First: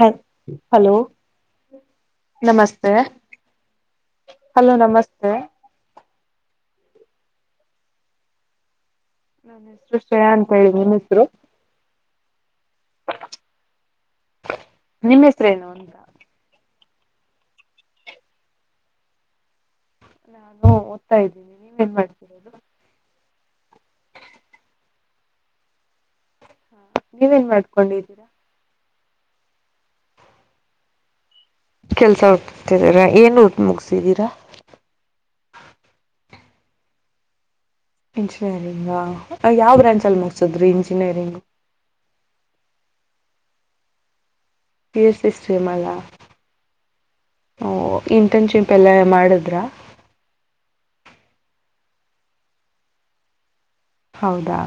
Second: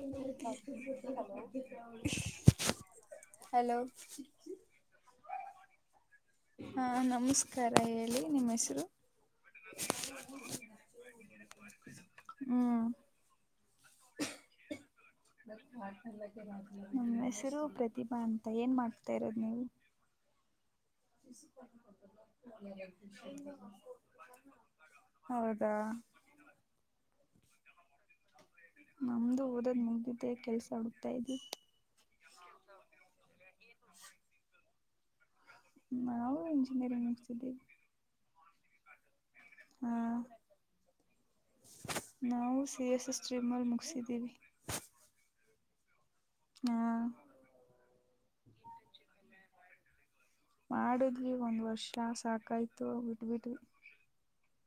ಹ ಹಲೋ ನಮಸ್ತೆ hello hello hello ನಮಸ್ತೆ ಹಾ ನಮಸ್ಕಾರ ಹೇಳಿ ನಿಮ್ಮ್ ಹೆಸರು ನನ್ನ ಹೆಸರು ಶ್ರೇಯಾ ಅಂತ ಹೇಳಿ ನಿಮ್ ಹೆಸರು ಹ್ಮ್ ನಿಮ್ ಹೆಸರೇನು ಅಂತ ನಮ್ಮ ಹೆಸರು ಪ್ರತಿಭಾ ಅಂತ ಏನ್ ಮಾಡ್ತಾ ಇರೋದು ನೀವು ಹ ಹೌದಾ ನೀವೇನ್ ಮಾಡ್ಕೊಂಡಿದೀರಿ ನಮ್ದು ಊರದ್ ಮುಗ್ದಿದೆ ಕೆಲ್ಸ ಹುಕ್ತಾ ಇದ್ ಕೆಲ್ಸ ಉತಿದರಾ ಏನ್ ಮುಗಸಿದೀರಾ ನಾವು ಇಂಜಿನಿಯರಿಂಗ್ ಮಾಡತಿದ್ದೀವಿ ಇಂಜಿನಿಯರಿಂಗ ಯಾವ ಹಾ ಬ್ರಾಂಚಲ್ಲಿ ಮುಗಸಿದ್ರು ಇಂಜಿನಿಯರಿಂಗ್ ನಾವು ಸಿ ಎಸ್ ಸ್ಟ್ರೀಮ್ಲ್ ಮುಗಿಸಿದ್ದೀವಿ ರ್ಸ್ಷಮಲ್ಲ ಹಾ ಇಂಟರ್ನ್ಶಿಪ್ ಎಲ್ಲ ಮಾಡಿದ್ರ ಮಾಡುದ್ವಿ ಒಂದ್ ವರ್ಷ ಸಾಕಾಯ್ತು ಬಿಟ್ಬಿಟ್ವಿ ಹೌದಾ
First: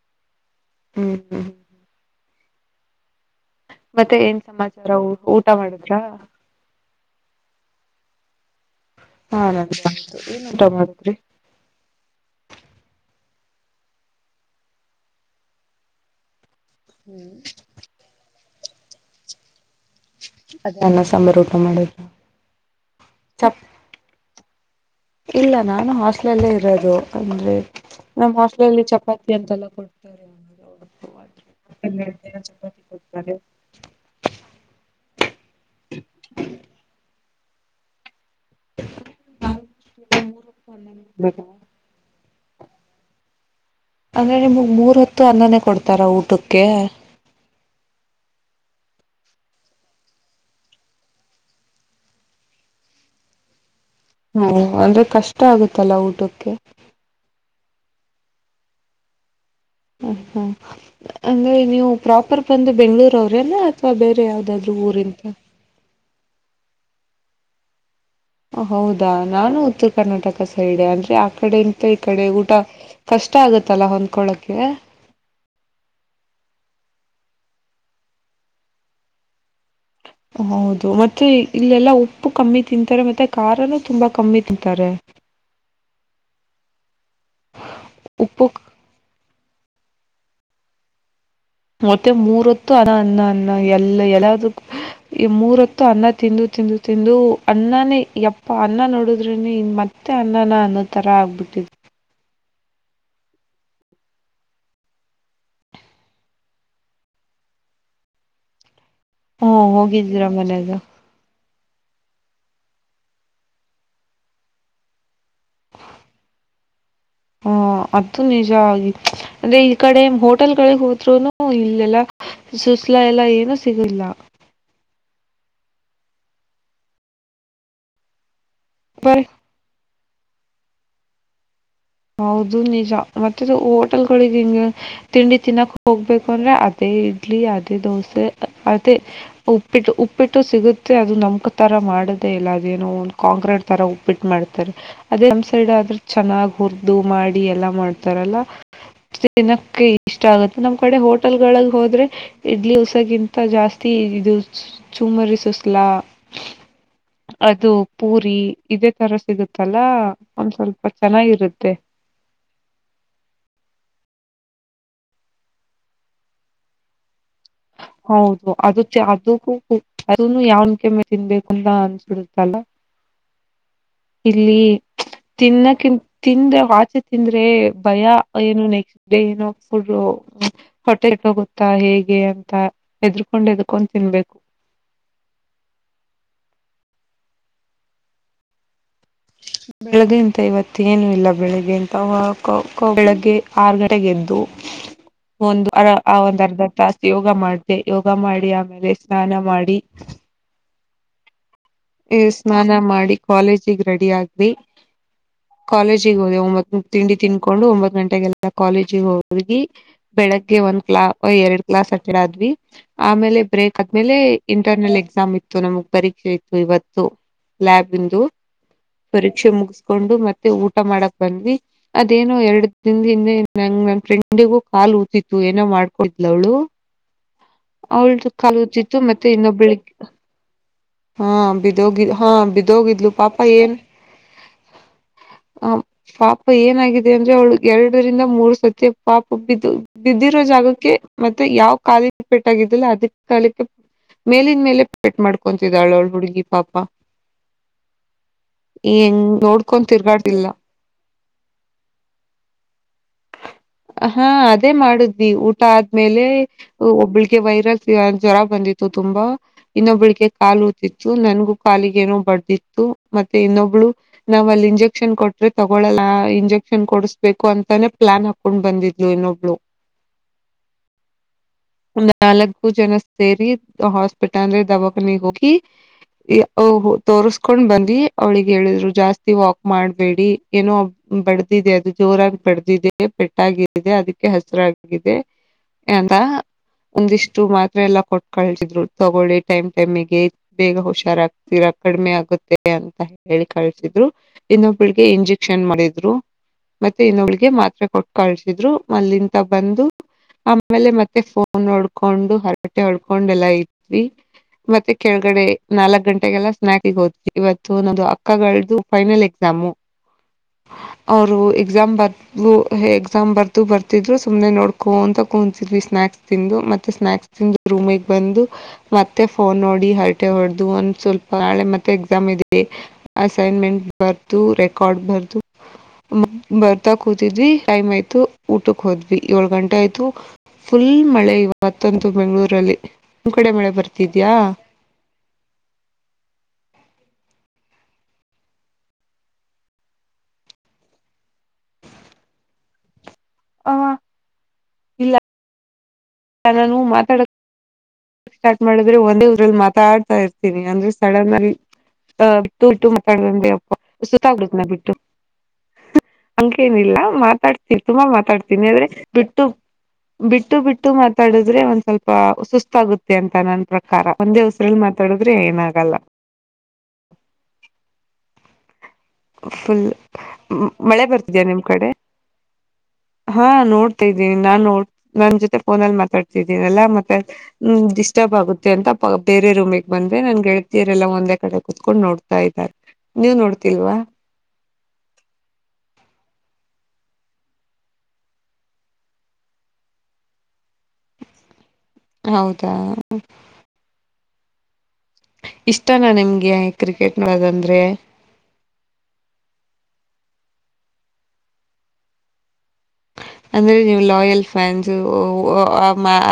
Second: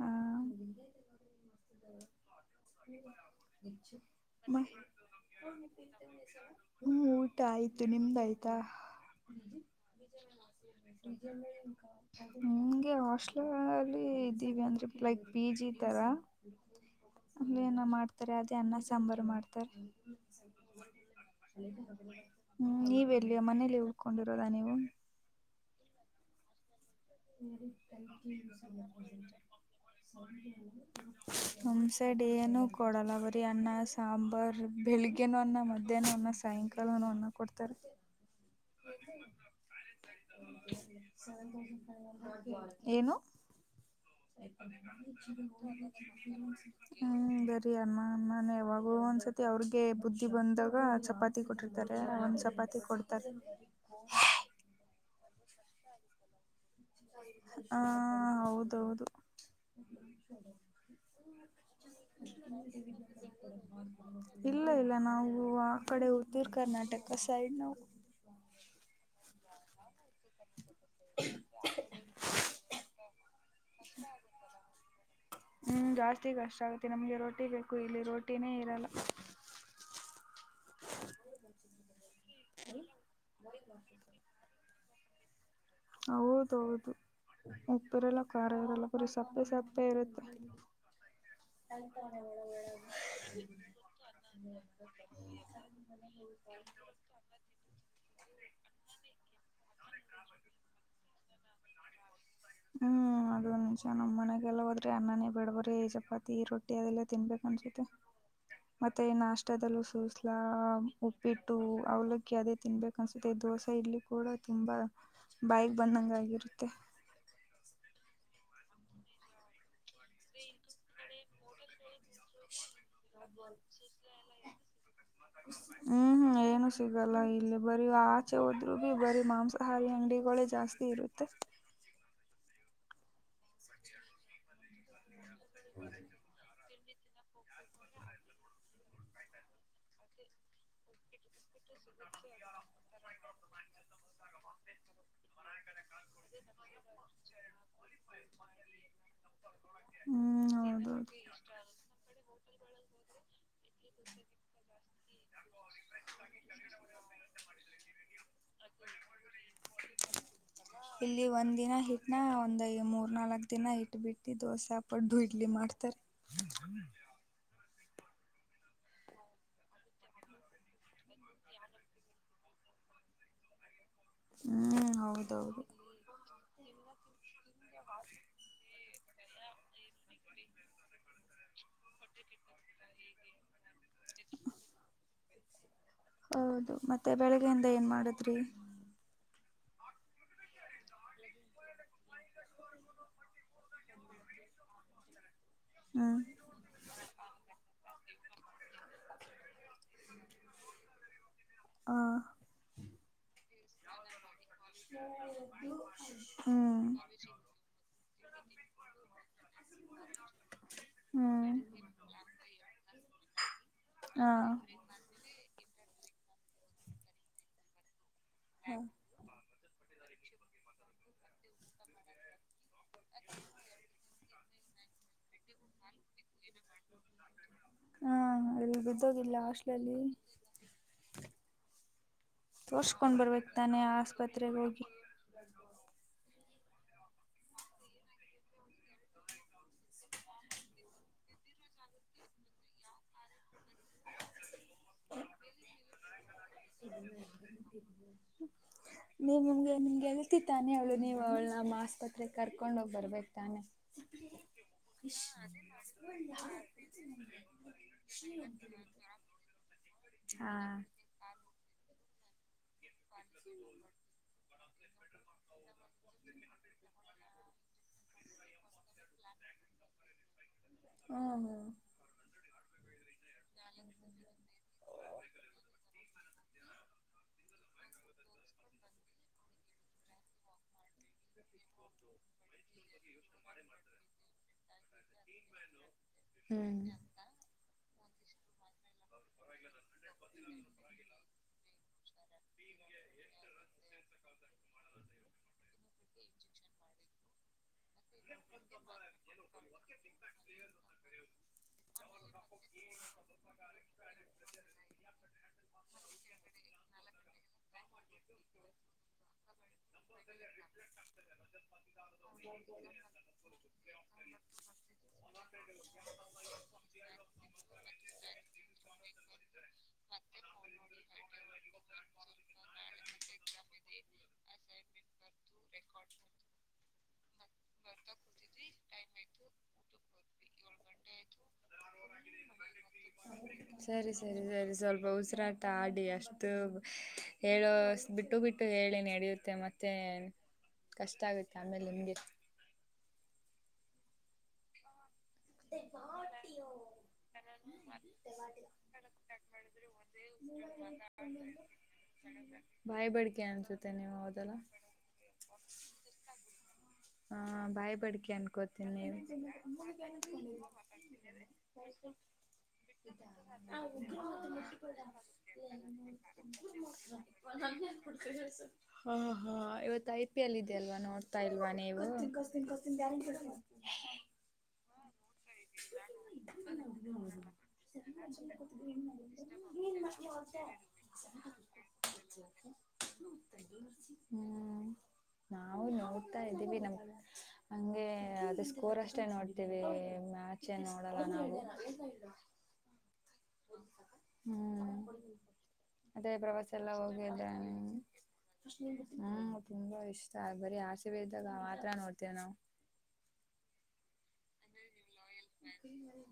ಹಾ ಹ್ಮ್ ಹ್ಮ್ ಬರ [inaudible] ನಿ ಮತ್ತೆ ಏನ್ [inaudible] ಸಮಾಚಾರ ಊಟ ಮಾಡಿದ್ರಾ ಹ್ಮ್ ಊಟ ಆಯ್ತು ನಿಮ್ದಾಯಯ್ತಾ ಹಾ ನಂದಾಯ್ತು ಬಜ ಏನ್ ಊಟ ಮಾಡಿದ್ರಿ ಇ [inaudible] ಅಂಗೆ ಹಾಸ್ಟೆಲಲ್ಲಿದೀವಿ ಅಂದ್ರೆ ಪಿಜಿ ತರ ಅಲ್ಲ ಏನ ಮಾಡ್ತಾರೆ ಅದೇ ಅನ್ನ ಸಾಂಬಾರು ಮಾಡ್ತಾರೆ ಅದೇ ಅನ್ನ ಸಾಂಬಾರ್ ಊಟ ಮಾಡಿದ್ರಾ ಹ್ಮ್ ನೀವ ಎಲ್ಲಿಯ ಚಪ್ ಮನೇಲಿವು ಕೊಂಡಿರೋದಾ ನೀವು ಇಲ್ಲ ನಾನು ಹಾಸ್ಟ್ಲಲ್ಲೇ ಇರೋದು ಅಂದ್ರೆ ಸ ತಂ ನಮ್ಮ್ ಹಾಸ್ಟ್ಲಲ್ಲಿ ಚಪಾತಿ ಅಂತೆಲ್ಲ ಕೊಡ್ತಾರೆ [inaudible] ನಮ್ ಸೈಡ್ ಹನ್ನೆರಡು ಏನು ಚಪಾತಿ ಕೊಡಲ್ಲ ಕೊಡ್ತಾರೆ ಬರಿ ಅನ್ನ ಸಾರ್ ಸಾಂಬಾರ್ ಬೆಳಿಗ್ಗೆನ ಅನ್ನ ಮಧ್ಯಾಹ್ನ ಅನ್ನ ಸಾಯಂಕಾಲನ ಅನ್ನ ಕೊಡ್ತಾರೆ [inaudible] ಏನು ಅಂದ್ರೆ ನಿಮಗ್ ಮೂರ್ ಹೂತ್ತು ಅನ್ನನೇ ಕೊಡ್ತಾರ ಊಟಕ್ಕೆ ಹ್ಮ್ ಬರಿ ಅಮ್ಮ ಅಮ್ಮನೆ ಯಾವಾಗ ಒಂದ್ಸತಿ ಅವ್ರಿಗೆ ಬುದ್ಧಿ ಬಂದಾಗ ಚಪಾತಿ ಚ ಕೊಟ್ಟಿರ್ತಾರೆ ಒಂದ್ ಚಪಾತಿ ಕೊಡ್ತಾರೆ ಹ್ಮ ಅಂದ್ರೆ ಕಷ್ಟ ಆಗುತ್ತಲ್ಲ ಊಟಕ್ಕೆ ಹಾ ಹೌದೌದು ಹ ಹಾ ಅಂದ್ರೆ ನೀವು ಪ್ರಾಪರ್ ಬಂದು ಬೆಂಗಳೂರು ಅವ್ರಿ ನಾ ಇಲ್ಲ ಇಲ್ಲ ನಾವು ಆ ಕಡೆ ಉತ್ತರ ಕರ್ನಾಟಕ ಸೈಡ್ ನ ಹೌದಾ ನಾನು ಉತ್ತರ ಕರ್ನಾಟಕ ಸೈಡ್ ಅಂದ್ರೆ ಆ ಕಡೆ ಇಂತ ಈ ಕಡೆ ಊಟ ಕಷ್ಟ ಆಗತ್ತಲ್ಲ ಹೊಂದ್ಕೊಳಕ್ಕೆೆ ಹ್ಮ್ ಜಾಸ್ತಿ ಕಷ್ಟ ಆಗತ್ತೆ ನಮ್ಗೆ ರೋಟಿ ಬೇಕು ಇಲ್ಲಿ ರೋಟಿನೇ ಇರಲ್ಲ ಹೌದು ಮತ್ತೆ ಇಲ್ಲೆಲ್ಲಾ ಉಪ್ಪು ಕಮ್ಮಿ ತಿಂತಾರೆ ಮತ್ತೆ ಖಾರನುೂ ತುಂಬಾ ಕಮ್ಮಿ ತಿಂತಾರೆ ಹೌದೌದು ಉಪ್ಪಿರೆಲ್ಲ ಉಪ್ಪು ಖಾರ ಇರಲ್ಲ ಬರಿ ಸಪ್ಪೆ ಸಪ್ಪೆ ಇರುತ್ತೆ ಮತ್ತೆ ಮೂರತ್ತು ಅ ಅನ್ನ ಅನ್ನ ಎಲ್ಲ ಎಲ್ಲ ಈ ಮೂರತ್ತು ಅನ್ನ ತಿಂದು ತಿಂದು ತಿಂದು ಅನ್ನನೇ ಯಪ್ಪ ಅನ್ನ ನೋಡುದ್ರ ಮತ್ತೆ ಅನ್ನನ ಅನ್ನೋ ತರ ಆಗ್ಬಿಟ್ಟಿದತ್ತು [unintelligible] ಹ್ಮ್ ಅದ ಒಂದ ನಿಮಷ ನಮ್ಮ್ ಮನೆಗೆಲ್ಲ ಹೋದ್ರಿ ಅನ್ನನೇ ಬಿಡಬ್ರಿ ಚಪಾತಿ ರೊಟ್ಟಿ ಅದೆಲ್ಲ ತಿನ್ಬೇಕಕ್ ಅನ್ಸುತ್ತೆ [unintelligible] ಮತ್ತೆ ಹ್ಮ ನಾಷ್ಟದಲ್ಲೂ ಹೋಗಿದ್ದೀರಾ ಸೂಸ್ಲಾ ಮನೆಗೆ ಉಪ್ಪಿಟ್ಟು ಅವ್ಲಕ್ಕ ಅದೇ ತಿನ್ಬೇಕು ಅನ್ಸುತ್ತೆ ದೋಸೆ ಇಲ್ಲಿ ಕೂಡ ತುಂಬಾ ಬಾಯಿಗೆ ಬಂದಂಗ ಆಗಿರುತ್ತೆ ಹಾ ಅದು ನಿಜ ಆಗಿತ್ತು ಅಂದ್ರೆ ಈ ಕಡೆ ಹೋಟೆಲ್ ಗಳಿಗೆ ಹೋದ್ರುನು ಇಲ್ಲೆಲ್ಲಾ ಸುಸ್ಲ ಎಲ್ಲ ಏನು ಸಿಗಿಲ್ಲ ಹ್ಮ್ ಹ್ಮ್ ಏನು ಸಿಗಲ್ಲ ಇಲ್ಲಿ ಬರಿ ಆಚೆ ಹೋದ್ರು ಬಿ ಬರೀ ಮಾಂಸ ಆಹಾರಿ ಹಂಡಿಗಳೇ ಜಾಸ್ತಿ ಇರುತ್ತೆ ಹೌದು ನಿಜ ಮತ್ತೆದು ಹೋಟೆಲ್ಗಳಿಗೆ ಹಿಂಗ ತಿಂಡಿ ತಿನ್ನಕ್ ಹೋಗ್ಬೇಕು ಅಂದ್ರೆ ಅದೇ ಇಡ್ಲಿ ಅದೇ ದೋಸೆ ಅದೇ ಉಪ್ಪಿಟ್ಟು ಉಪ್ಪಿಟ್ಟು ಸಿಗುತ್ತೆ ಅದು ನಮ್ ತರ ಮಾಡೋದೇ ಇಲ್ಲ ಅದೇನೋ ಒಂದು ಕಾಂಕ್ರೀಟ್ ತರ ಉಪ್ಪಿಟ್ಟ ಮಾಡ್ತಾರೆ ಅದೇ ನಮ್ ಸೈಡ್ ಆದ್ರೆ ಚೆನ್ನಾಗ ಹುರ್ದು ಮಾಡಿ ಎಲ್ಲ ಮಾಡ್ತಾರಲ್ಲ ದಿನಕ್ಕೆ ಇಷ್ಟ ಹ್ಮ್ ಆಗುತ್ತೆ ನಮ್ ಕಡೆ ಹೌದೌದು ಹೋಟೆಲ್ ಗಳಲ್ ಹೋದ್ರೆ ಇಡ್ಲಿ ಹೊಸಕ್ಕಿಂತ ಜಾಸ್ತಿ ಇದು ಚುಮರಿ ಸುಸಲಾ ಅದು ಪೂರಿ ಇದೇ ತರ ಸಿಗುತ್ತಲ್ಲ ಒಂದ್ ಸ್ವಲ್ಪ ಇಲ್ಲಿ ಒಂದ್ ಚೆನ್ನಾಗಿರುತ್ತೆ ದಿನ ಹಿಟ್ ನ ಒಂದ್ ಮೂರ್ ನಾಲ್ಕ್ ದಿನ ಬಿಟ್ಟು ದೋಸ ಪಡ್ಡು ಇಡ್ಲಿ ಮಾಡ್ತಾರೆ ಹೌದು ಅದು ಅದಕ್ಕೂ ಅದ ಯಾವನ್ ಕೆಮ್ಮೆ ತಿನ್ಬೇಕು ಅಂತ ಅನ್ಸ್ಬಿಡುತೇ ಅಲ್ಲ ಹ್ಮ್ ಹೌದೌದು ತಿನ್ನಕಿಂತ ತಿಂದ್ರೆ ವಾಚೆ ತಿಂದ್ರೆ ಭಯ ಏನು ನೆಕ್ಸ್ಟ್ ಏನೋ ಫುಡ್ ಹೊಟ್ಟೆಗೆ ಹೋಗುತ್ತಾ ಹೇಗೆ ಹೆದರಿಕೊಂಡು ಹೆದರಿಕೊಂಡು ತಿನ್ಬೇಕು ಹೌದು ಮತ್ತೆ ಬೆಳಿಗ್ಗೆಯಿಂದ ಏನ್ ಮಾಡುದ್ರಿ ಬೆಳಗ್ಗೆ ಎಂತ ಇವತ್ತು ಏನು ಇಲ್ಲ ಬೆಳಿಗ್ಗೆ ಅಂತ ಬೆಳಗ್ಗೆ ಆರು ಗಂಟೆಗೆ ಗೆದ್ದು ಒಂದು ಹ್ಮ್ ಒಂದ್ ಅರ್ಧ ಥಾಸ್ ಯೋಗ ಮಾಡಿ ಯೋಗ ಮಾಡಿ ಆಮೇಲೆ ಸ್ನಾನ ಮಾಡಿ ಹ ಏ ಸ್ನಾನ ಮಾಡಿ ಕಾಲೇಜಿಗೆ ರೆಡಿ ಆಗಿ ಕಾಲೇಜ್ ಹ್ಮ್ [unintelligible] ತಿಂಡಿ ತಿನ್ಕೊಂಡು ಒಂಬತ್ ಗಂಟೆಗೆಲ್ಲ ಕಾಲೇಜಿಗೆ ಹೋಗಿ ಬೆಳಗ್ಗೆ ಒಂದ್ ಕ್ಲಾಸ್ ಹ್ಮ್ ಎರಡ್ ಕ್ಲಾಸ್ ಅಟೆಂಡ್ ಆದ್ವಿ ಆಮೇಲೆ ಬ್ರೇಕ್ ಆದ್ಮೇಲೆ ಹಾ ಇಂಟರ್ನಲ್ ಎಕ್ಸಾಮ್ ಇತ್ತು ನಮಗ್ ಪರೀಕ್ಷೆ ಇತ್ತು ಇವತ್ತು ಲ್ಯಾಬ್ ಇಂದು ಪರೀಕ್ಷೆ ಮುಗಿಸ್ಕೊಂಡು ಮತ್ತೆ ಊಟ ಮಾಡಕ್ ಬಂದ್ವಿ ಅದೇನೋ ಎರಡು ದಿನ ಹಿಂದೆ ನಂಗ ನನ್ ಫ್ರೆಂಡಿಗೂ ಕಾಲ್ [unintelligible] ಏನೋ ಮಾಡ್ಕೊಂಡಿದ್ಲ ಅವ್ಳು ಹಾ ಅವಳ್ದು ಕಾಲು ಇಲ್ಲಿ ಉದಿತ್ತು ಮತ್ತೆ ಬಿದ್ದೋಗಿಲ್ಲ ಇನ್ನೊಬ್ಳಿಗ್ ಹಾಸ್ಟ್ಲಲ್ಲಿ ಹಾ ಬಿದೋಗಿದ್ಲು ತೋರ್ಸ್ಕೊಂಡ್ ಪಾಪ ಬರ್ಬೇಕಕ್ ಏನ್ ತಾನೆ ಆಸ್ಪತ್ರೆಗೆ ಹೋಗಿ ಹ ಪಾಪ ಏನಾಗಿದೆ ಅಂದ್ರೆ ಅವಳು ಎರಡರಿಂದ ಮೂರು ಸತಿ ಪಾಪ ಬಿದ್ದು ಬಿದ್ದಿರೋ ಜಾಗಕ್ಕೆ ಮತ್ತೆ ಯಾವ ಕಾಲಿಗೆ ಪೆಟ್ ಆಗಿದ್ದಲ್ಲ ಅದಕ್ಕೆ ಕಾಲಕ್ಕೆ ಮೇಲಿನ ಮೇಲೆ ಪೇಟ್ ಮಾಡ್ಕೊತಿದ್ಲು [unintelligible] ಹೆಂಗ್ ನೀವ್ ನಿಮ್ಗೆ ನೋಡ್ಕೊಂಡ್ ನಿಮ್ಗೆ ಗೆಳತಿ ತಿರ್ಗಾಡ್ತಿಲ್ಲ ತಾನೆ ಅವಳು ನೀವು ಅವ್ಳನ ಆಸ್ಪತ್ರೆಗೆ ಕರ್ಕೊಂಡ ಹೋಗ್ ಬರ್ಬೇಕ್ ತಾನೆ ಹಾ ಅದೇ ಮಾಡುದ್ವಿ ಊಟ ಆದ್ಮೇಲೆ ಒಬ್ಬಳಿಗೆ ವೈರಲ್ ಜ್ವರ ಬಂದಿತ್ತು ತುಂಬಾ ಇನ್ನೊಬ್ಬಳಿಗೆ ಹಾ ಕಾಲೂತಿತ್ತು ನನ್ಗೂ ಕಾಲಿಗ ಏನೋ ಬಡಿತ್ತು ಮತ್ತೆ ಇನ್ನೊಬ್ಳು ನಾವ್ ಅಲ್ಲಿ ಇಂಜೆಕ್ಷನ್ ಕೊಟ್ರೆ ತಗೊಳಲ್ಲ ಇಂಜೆಕ್ಷನ್ ಕೊಡಸ್ಬೇಕು ಅಂತನೆ ಪ್ಲಾನ್ ಹಾಕ್ ಕೊಂಡ್ ಬಂದಿದ್ಲು ಇನ್ನೊಬ್ಳ ಹಾ ಹಾ ಒಂದ್ ನಾಲ್ಕು ಜನ ಸೇರಿ ಹಾಸ್ಪಿಟಲ್ ಅಂದ್ರೆ ದವಾಖಾನಗೆ ಹೋಗಿ ತೋರಿಸ್ಕೊಂಡ್ ಬಂದಿ ಅವ್ಳಿಗೆ ಹೇಳಿದ್ರು ಜಾಸ್ತಿ ವಾಕ್ ಮಾಡಬೇಡಿ ಏನೋ ಬದಡಿದೆ ಅದು ಜೋರ ಪಡೆದಿದೆ ಪೆಟ್ಟಾಗಿದೆ ಅದಕ್ಕೆ ಹಸಿರಾಗಿದೆ ಅಂತ ಹ್ಮ್ ಒಂದಿಷ್ಟು ಮಾತ್ರೆ ಎಲ್ಲ ಕಳ್ಸಿದ್ರು ತಗೊಳ್ಳಿ ಟೈಮ್ ಟೈಮಿಗೆ ಬೇಗ ಹುಷಾರಾಗ್ರ್ತೀರಾ ಕಡಿಮೆ ಆಗುತ್ತೆ ಅಂತ ಹೇಳಿ ಕಳ್ಸಿದ್ರು ಇನ್ನೊಬ್ಬಳಿಗೆ ಇಂಜೆಕ್ಷನ್ ಮಾಡಿದ್ರು ಮತ್ತೆ ಇನ್ನೊಬ್ಳಿಗೆ ಮಾತ್ರೆ ಕೊಟ್ಟ ಕಳ್ಸಿದ್ರು ಮಲ್ಲಿಂತ ಬಂದು‌ ಆಮೇಲೆ ಮತ್ತೆ ಫೋನ್ ನಡ್ಕೊಂಡು ಹೊರಟೆ ಹೊಡ್ಕೊಂಡ ಎಲ್ಲಾ ಇದತ್ವಿ. ಮತ್ತೆ ಕೆಳಗಡೆ ನಾಲ್ಕಕ್ ಗಂಟೆಗೆಲ್ಲಾ ಸ್ನಾಕ್ಗೆ ಹೋದ್ವಿ ನದು ಅಕ್ಕಗಳ್ದು ಫೈನಲ್ ಎಕ್ಸಾಮು. ಅವರು ಎಕ್ಸಾಮ್ ಆ ಬರ್ದು ಎಕ್ಸಾಮ್ ಬರ್ದು ಬರ್ತಿದ್ರು [inaudible] ಸುಮ್ನೆ ನೋಡ್ಕೋ ಅಂತ ಕೂತಿದ್ವಿ ಸ್ನಾಯಕ್ಸ್ ತಿಂದು ಮತ್ತೆ ಸ್ನಾಯಕ್ಸ್ ತಿಂದು ರೂಮಿಗೆ ಬಂದು ಮತ್ತ. ಮತ್ತೆ ಫೋನ್ ನೋಡಿ ಹರಟೆ ಹೊಡೆದು ಒಂದ ಸ್ವಲ್ಪ ಹಾಳೆ ಮತ್ತೆ ಎಕ್ಸಾಮ್ ಇದೆ. ಅಸೈನ್ಮೆಂಟ್ ಬರ್ದು ರೆಕಾರ್ಡ್ ಬರ್ದು. ಬರ್ತಾ ಕೂತಿದ್ವಿ ಟೈಮ್ ಆಯ್ತು ಊಟಕ್ಕೆ ಹೋದ್ವಿ ಏಳ್ ಗಂಟೆ ಆಯ್ತು. ಫುಲ್ ಮಳೆ ಇವತ್ತೊಂತು ಬೆಂಗಳೂರಲ್ಲಿ ನಿ ಕಡೆ ಮಳೆ ಬರ್ತದೆ ಸರಿ ಸರಿ ಸರಿ ಸ್ವಲ್ಪ ಉಸಿರಾತ [unintelligible] ತಾಡಿ ಅಷ್ಟು ಹೇಳೋ ಬಿಟ್ಟು ಬಿಟ್ಟು ಹೇಳಿ ನಡೆಯುತ್ತೆ ಮತ್ತೆ ಕಷ್ಟ ಆಗುತ್ತೆ ಆಮೇಲೆ ನಿಮ್ಗೆ ಆ [inaudible] ಗಾ [inaudible] ಿದ್ರೆ ನಾನು ಮಾತಾಡಕ್ ಸ್ಟಾರ್ಟ್ ಮಾಡಿದ್ರೆ ಒಂದೇ ಊರಲ್ಲಿ ಮಾತಾಡ್ತಾ ಒಂದು [unintelligible] ಅಂದ್ರೆ ಸಡನ್ ಅಲ್ಲಿ [unintelligible] ಬಿಟ್ಟುಟು [unintelligible] ಬಾಯಿ ಮಾತಾ ಬಡಿಕೆ ಅಪ್ಪ ಅನ್ಸುತ್ತೆ ನೀವು ಸುತ್ತ ಹೌದಲ್ಲ ಆಡತ್ನ ಬಿಟ್ಟು ಅಂಕೇನಿಲ್ಲ ಮಾತಾಡ್ತೀನಿ ತುಂಬಾ ಮಾತಾಡ್ತೀನಿ ಆದ್ರೆ [unintelligible] ಜ [inaudible] [inaudible] ಬಿಟ್ಟು ಬಿಟ್ಟು ಮಾತಾಡಿದ್ರೆ ಒಂದ್ ಸ್ವಲ್ಪ ಸುಸ್ತಾಗುತ್ತೆ ಅಂತ ನನ್ ಪ್ರಕಾರ ಒಂದೇ ಉಸರಲ್ಲಿ ಮಾತಾಡಿದ್ರೆ ಏನಾಗಲ್ಲ ನ ಪುಡ್ಕಸ [inaudible] ಹಾ- ಹಾ ಫುಲ್ ಇವತ್ ಐ ಪಿ ಅಲ್ಲಿ ಇದ ಅಲ್ವಾ ಮಳೆ ನೋಡ್ತಾ ಬರ್ತಿದ್ಯಾ ನಿಮ್ ಕಡೆ ಇಲ್ವಾನೇ ನೀವು. ಹಾ -ನೋಡ್ತಾ ಇದಿದ್ದೀನಿ ನಾನ್- ನೋ ನನ್ ಜೊತೆ ಫೋನಲ್ಲಿ ಮಾತಾಡ್ತಿದ್ದೀನಲ್ಲಾ ಮತ್ತೆ ಹ ಡಿಸ್ಟರ್ಬ್ ಆಗುತ್ತೆ ಅಂತ. ಬೇರೆ ರೂಮಿಗೆ ಬಂದೆ ನನ್ ಗೆಳತಿಯರೆಲ್ಲಾ ಒಂದೇ ಕಡೆ ಕುೂತ್ಕೊಂಡು ನೋಡ್ತಾ ಇದ್ದಾರೆ. ನೀವು ನೋಡ್ತಿಲ್ವಾ. ಹ್ಮ್ -ನಾವು ನೋಡ್ತಾ ಇದ್ದೀವಿ ನಮ್ ಹಂಗೆ ಅದ ಸ್ಕೋರ್ ಅಷ್ಟ. ಅಷ್ಟೆ ನೋಡ್ತೀವಿ ಮ್ಯಾಚೇ ನೋಡಲ್ಲ ನಾವು. ಹೌದಾ ಹ್ಮ್- ಇಷ್ಟನಾ ಅದೇ ನಿಮ್ಗೆ ಪ್ರವಾಸ ಎಲ್ಲ ಕ್ರಿಕೆಟ್ ಹೋಗಿದ್ರೆ- ನೋಡೋದಂದ್ರೆ ಹ್ಮ್- ಹ್ಮ್ -ತುಂಬಾ ಇಷ್ಟ ಬರೀ ಆಸವೆ ಇದ್ದಾಗ ಮಾತ್ರ ನೋಡ್ತೇವೆ ನಾವು. ಅಂದ್ರೆ ನೀವು ಲಾಯಲ್ ಫ್ಯಾನ್ಸ್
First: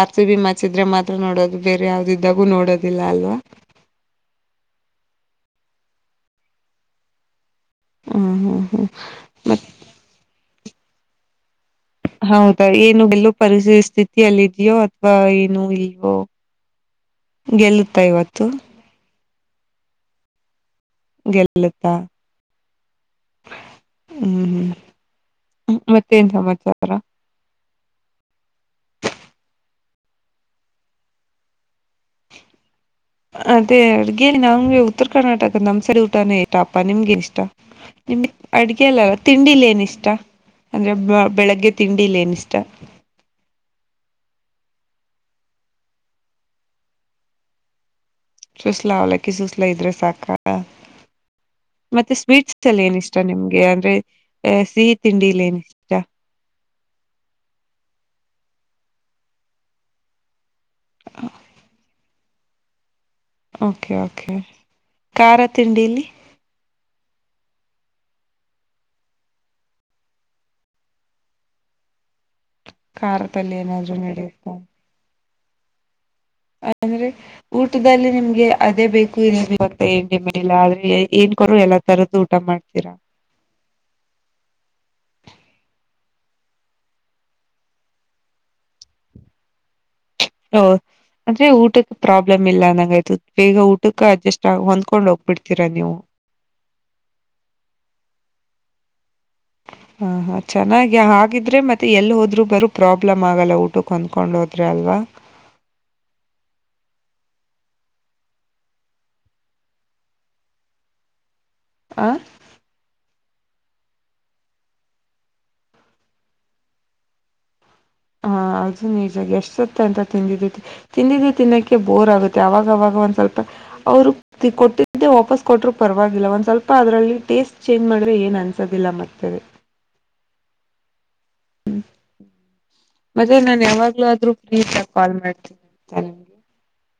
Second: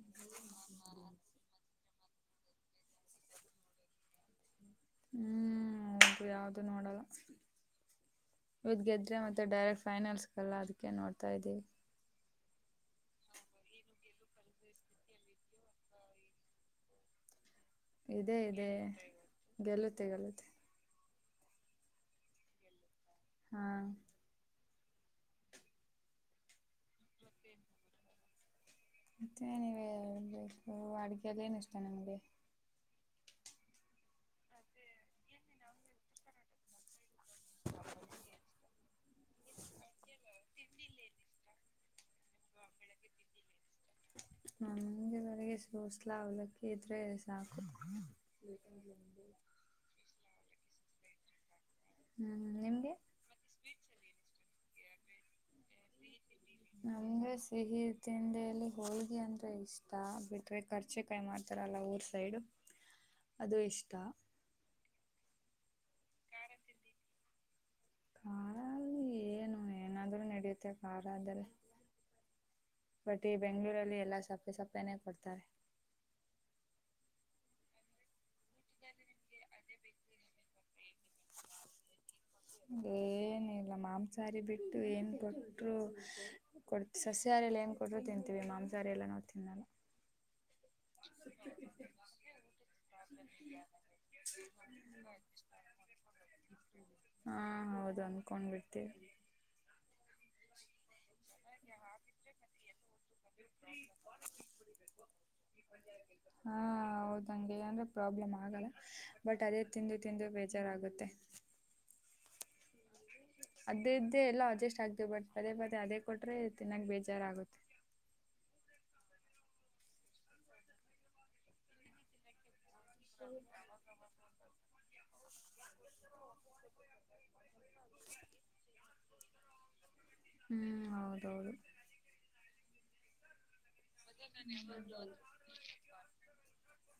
ಆರ್ತಿ ಬಿ ಮಚಿದ್ರ ಮಾತ್ರ ನೋಡೋದು. ಬೇರೆ ಯಾವ್ದಿದ್ದಾಗೂ ನೋಡೋದಿಲ್ಲ ಅಲ್ವಾ. ಹ್ಮ್ -ಒ- ಯಾವ್ದು ನೋಡಲ್ಲ ಹ್ಮ್ ಹ್ಮ್ ಇವದ್ ಹ್ಮ್ ಗೆದ್ರೆ ಮತ್ತೆ. ಮತ್ ಡೈರೆಕ್ಟ್ ಫೈನಲ್ಸ್ಲ್ಲ ಅದಕ್ಕೆ ನೋಡ್ತಾ ಇದವಿ. ಹೌದಾ ಏನು ಬೆಲ್ಲೂ ಪರಿರಿಸ್ತಿ ಲ್ಲ- ಇದ್ಯೋ ಅಥವಾ ಏನು [unintelligible] ಇಲ್ವೋ ಗೆಲ್ಲ ಇದೆ ಇದೆ ಗೆಲ್ಲುತ್ತೆ ಗೆಲ್ಲುತ್ತೆ. ತ [inaudible] ಹಾ ಹ್ಮ್ -ಹ್ಮ್ ಮತ್ತೆನ್ ಸಮಾಚಾರ ಮತ್ತ ನೀವಬೇಕು ಅಡುಗೆ ದ್ದು ಏನು ಇಷ್ಟ ನಮಗೆ ಅದೇ ಅಡ್ಗೆ ನಮ್ಗೆ ಉತ್ತರ ಕರ್ನಾಟಕದ ನಮ್ಸಾರಿ ಊಟನೇ- ಟಾ- ನಿಮ್ಗೆ ಇಷ್ಟ. ನಿಮಗ್ ಅಡ್ಗೆ ಎಲ್ಲಲ್ಲ ತಿಂಡಿಲಿ ಏನ ಇಷ್ಟ. ಅಂದ್ರೆ ಬೆಳಗ್ಗೆ ತಿಂಡಿಯಲ್ಲ ಏನಿಷ್ಟ ನಮಗೆವರೆಗೆ ಸೋಸ್ಲ ಅವಲಕ್ಕಿ ಇದ್ರೆ ಸಾಕು ಸುಸ್ಲಾ ಅವ್ಲಕ್ಕಿ ಸುಸ್ಲಾ ಇದ್ರೆ ಸಾಕ ಅದು ಮತ್ತೆ ಹ್ಮ್ ಸ್ವೀಟ್ಸ್ ಅಲ್ಲಿ ನಿಮ್ಗೆ ಏನ ಇಷ್ಟ ನಿಮ್ಗೆ ಅಂದ್ರೆ ಸಿಹಿ ತಿಂಡಿಲಿ ಏನಿಷ್ಟ ನಮ್ಗೆ ಸಿಹಿ ತಿಂಡಲ್ಲಿ ಹೋಳ್ಗಿ ಅಂದ್ರೆ ಇಷ್ಟ ಬಿಟ್ರೆ ಖರ್ಚೆ ಕಾಯಿ ಮಾಡ್ತಾರಲ್ಲ ಊರ್ ಸೈಡು ಅದು ಓಕೆ ಇಷ್ಟ ಓಕೆ ಕ್ಯಾರ ತಿಂಡಿಲ್ಲಿ ಕ್ಯಾರ ತಿಂದಿ ಖಲ್ಲಿ [unintelligible] ಏನು ಏನಾದ್ರೂ ನಡಿಯುತ್ತೆ ಖಾರದರೆ [inaudible] ಬಟ್ ಈ ಏನಾದ್ರು ಬೆಂಗ್ಗಳೂರಲ್ಲಿ ಎಲ್ಲಾ ನಡೆಯುತ್ತ ಸಪ್ಪೆ ಸಪ್ಪೆನೆ ಕೊಡ್ತಾರೆ ಅಂದ್ರೆ ಊಟದಲ್ಲಿ ನಿಮ್ಗೆ ಅದೇ ಬೇಕು ನಿವ್ ಇವತ್ತು [unintelligible] ಆದ್ರೆ ಏನ್ ಕೊರು ಎಲ್ಲಾ ತರದ್ದು ಊಟ ಮಾಡ್ತೀರಾ ಏ ನೀ ಮಾಂಸಾಹಾರಿ ಬಿಟ್ಟು ಏನ್ ಕೊಟ್ರು ಕೊಡ್ ಸಸ್ಯಾರ ಎಲ್ಲ ಏನ್ ಕೊಟ್ಟರು ತಿಂತೀವಿ ಮಾಂಸಹಾರಿಯಲ್ಲ ನಾವ್ ತಿನ್ನಲ್ಲ ಹ್ಮ್ ಅಂದ್ರೆ ಊಟಕ್ಕೆ ಪ್ರಾಬ್ಲಮ್ ಇಲ್ಲ ನಂಗ ಆಯ್ತು ಬೇಗ ಊಟಕ್ಕೆ ಅಡ್ಜಸ್ಟ್ ಆಗ ಹೊಂದ್ಕೊಂಡ್ ಹೋಗ್ಬಿಡ್ತೀರಾ ನೀವು ಹಾ ಹೌದು ಹೊನ್ಕೊಂಡ್ ಬಿಡ್ತೀನಿ ಹಾಂ ಹಾಂ ಚೆನ್ನಾಗಿ ಹಾಗಿದ್ರರೆ ಮತ್ತೆ ಎಲ್ಲೂ ಹೋದರೂ ಬರ ಪ್ರಾಬ್ಲಮ್ ಆಗಲ್ಲ ಊಟಕ್ಕೆ ಹೊಂದ್ಕೊಂಡು ಹೋದರೆ ಅಲ್ವಾ [inaudible] ಹಾ ಹೌದಂಗೆ ಅಂದ್ರೆ ಪ್ರಾಬ್ಲಮ್ ಆಗಲ್ಲ ಬಟ್ ಅದೇ ತಿಂದು ತಿಂದು ಬೇಜಾರಾಗುತ್ತೆ ಅಂ ಅದೇ ಇದ್ದೇ ಎಲ್ಲಾ ಅಡ್ಜಸ್ಟ್ ಆಗ್ತೇ ಬಟ್ ಪದೇ ಪದೇ ಅದೇ ಕೊಟ್ರೆ ತಿನ್ನಾಕ್ ಬೇಜಾರ ಆಗುತ್ತೆ ಹಾ ಅದು ನಿಜ ಎಷ್ಟತ್ತೆ ಅಂತ ತಿಂದಿದ ತಿಂದಿದು ತಿನ್ನೋಕ್ಕೆ ಬೋರ್ ಆಗುತ್ತೆ ಯಾವಾಗಾವಾಗ ಒಂದ್ ಸ್ವಲ್ಪ ಅವರು ಕೊಟ್ಟಿದ್ದೆ ವಾಪಸ್ ಕೊಟ್ಟರು ಪರವಾಗಿಲ್ಲ ಒಂದ್ ಸ್ವಲ್ಪ ಅದರಲ್ಲಿ ಟೇಸ್ಟ್ ಚೇಂಜ್ ಮಾಡಿದ್ರೆ ಏನ್ ಅನ್ಸ್ ತಗಿಲ್ಲ ಮತ್ತೆ ಹ್ಮ್ ಹೌದೌದು ಮತ್ತೆ ನಾನ್ ಯಾವಾಗ್ಲೂ ಆದ್ರೂ ಫ್ರೀ ಕಾಲ್ ಮಾಡ್ತೀನಿ ಅಂತ ನಿಮ್ಗೆ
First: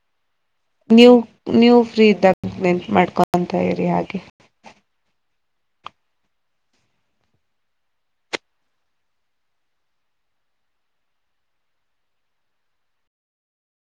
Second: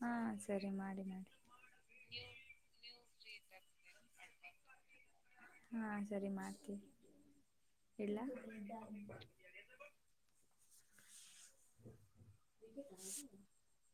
ಹಾ ಸರಿ ಮಾಡಿ ನೀವು ಮಾಡಿ ನೀವು ಫ್ರೀ ಇದ್ದಾಗ ನೆನಪ್ ಮಾಡ್ಕೊಂತ ಇರಿ ಹಾಗೆ [inaudible] ಹಾ ಸರಿ ಮಾಡ್ತಿನಿ ಇಡ್ಲ [inaudible]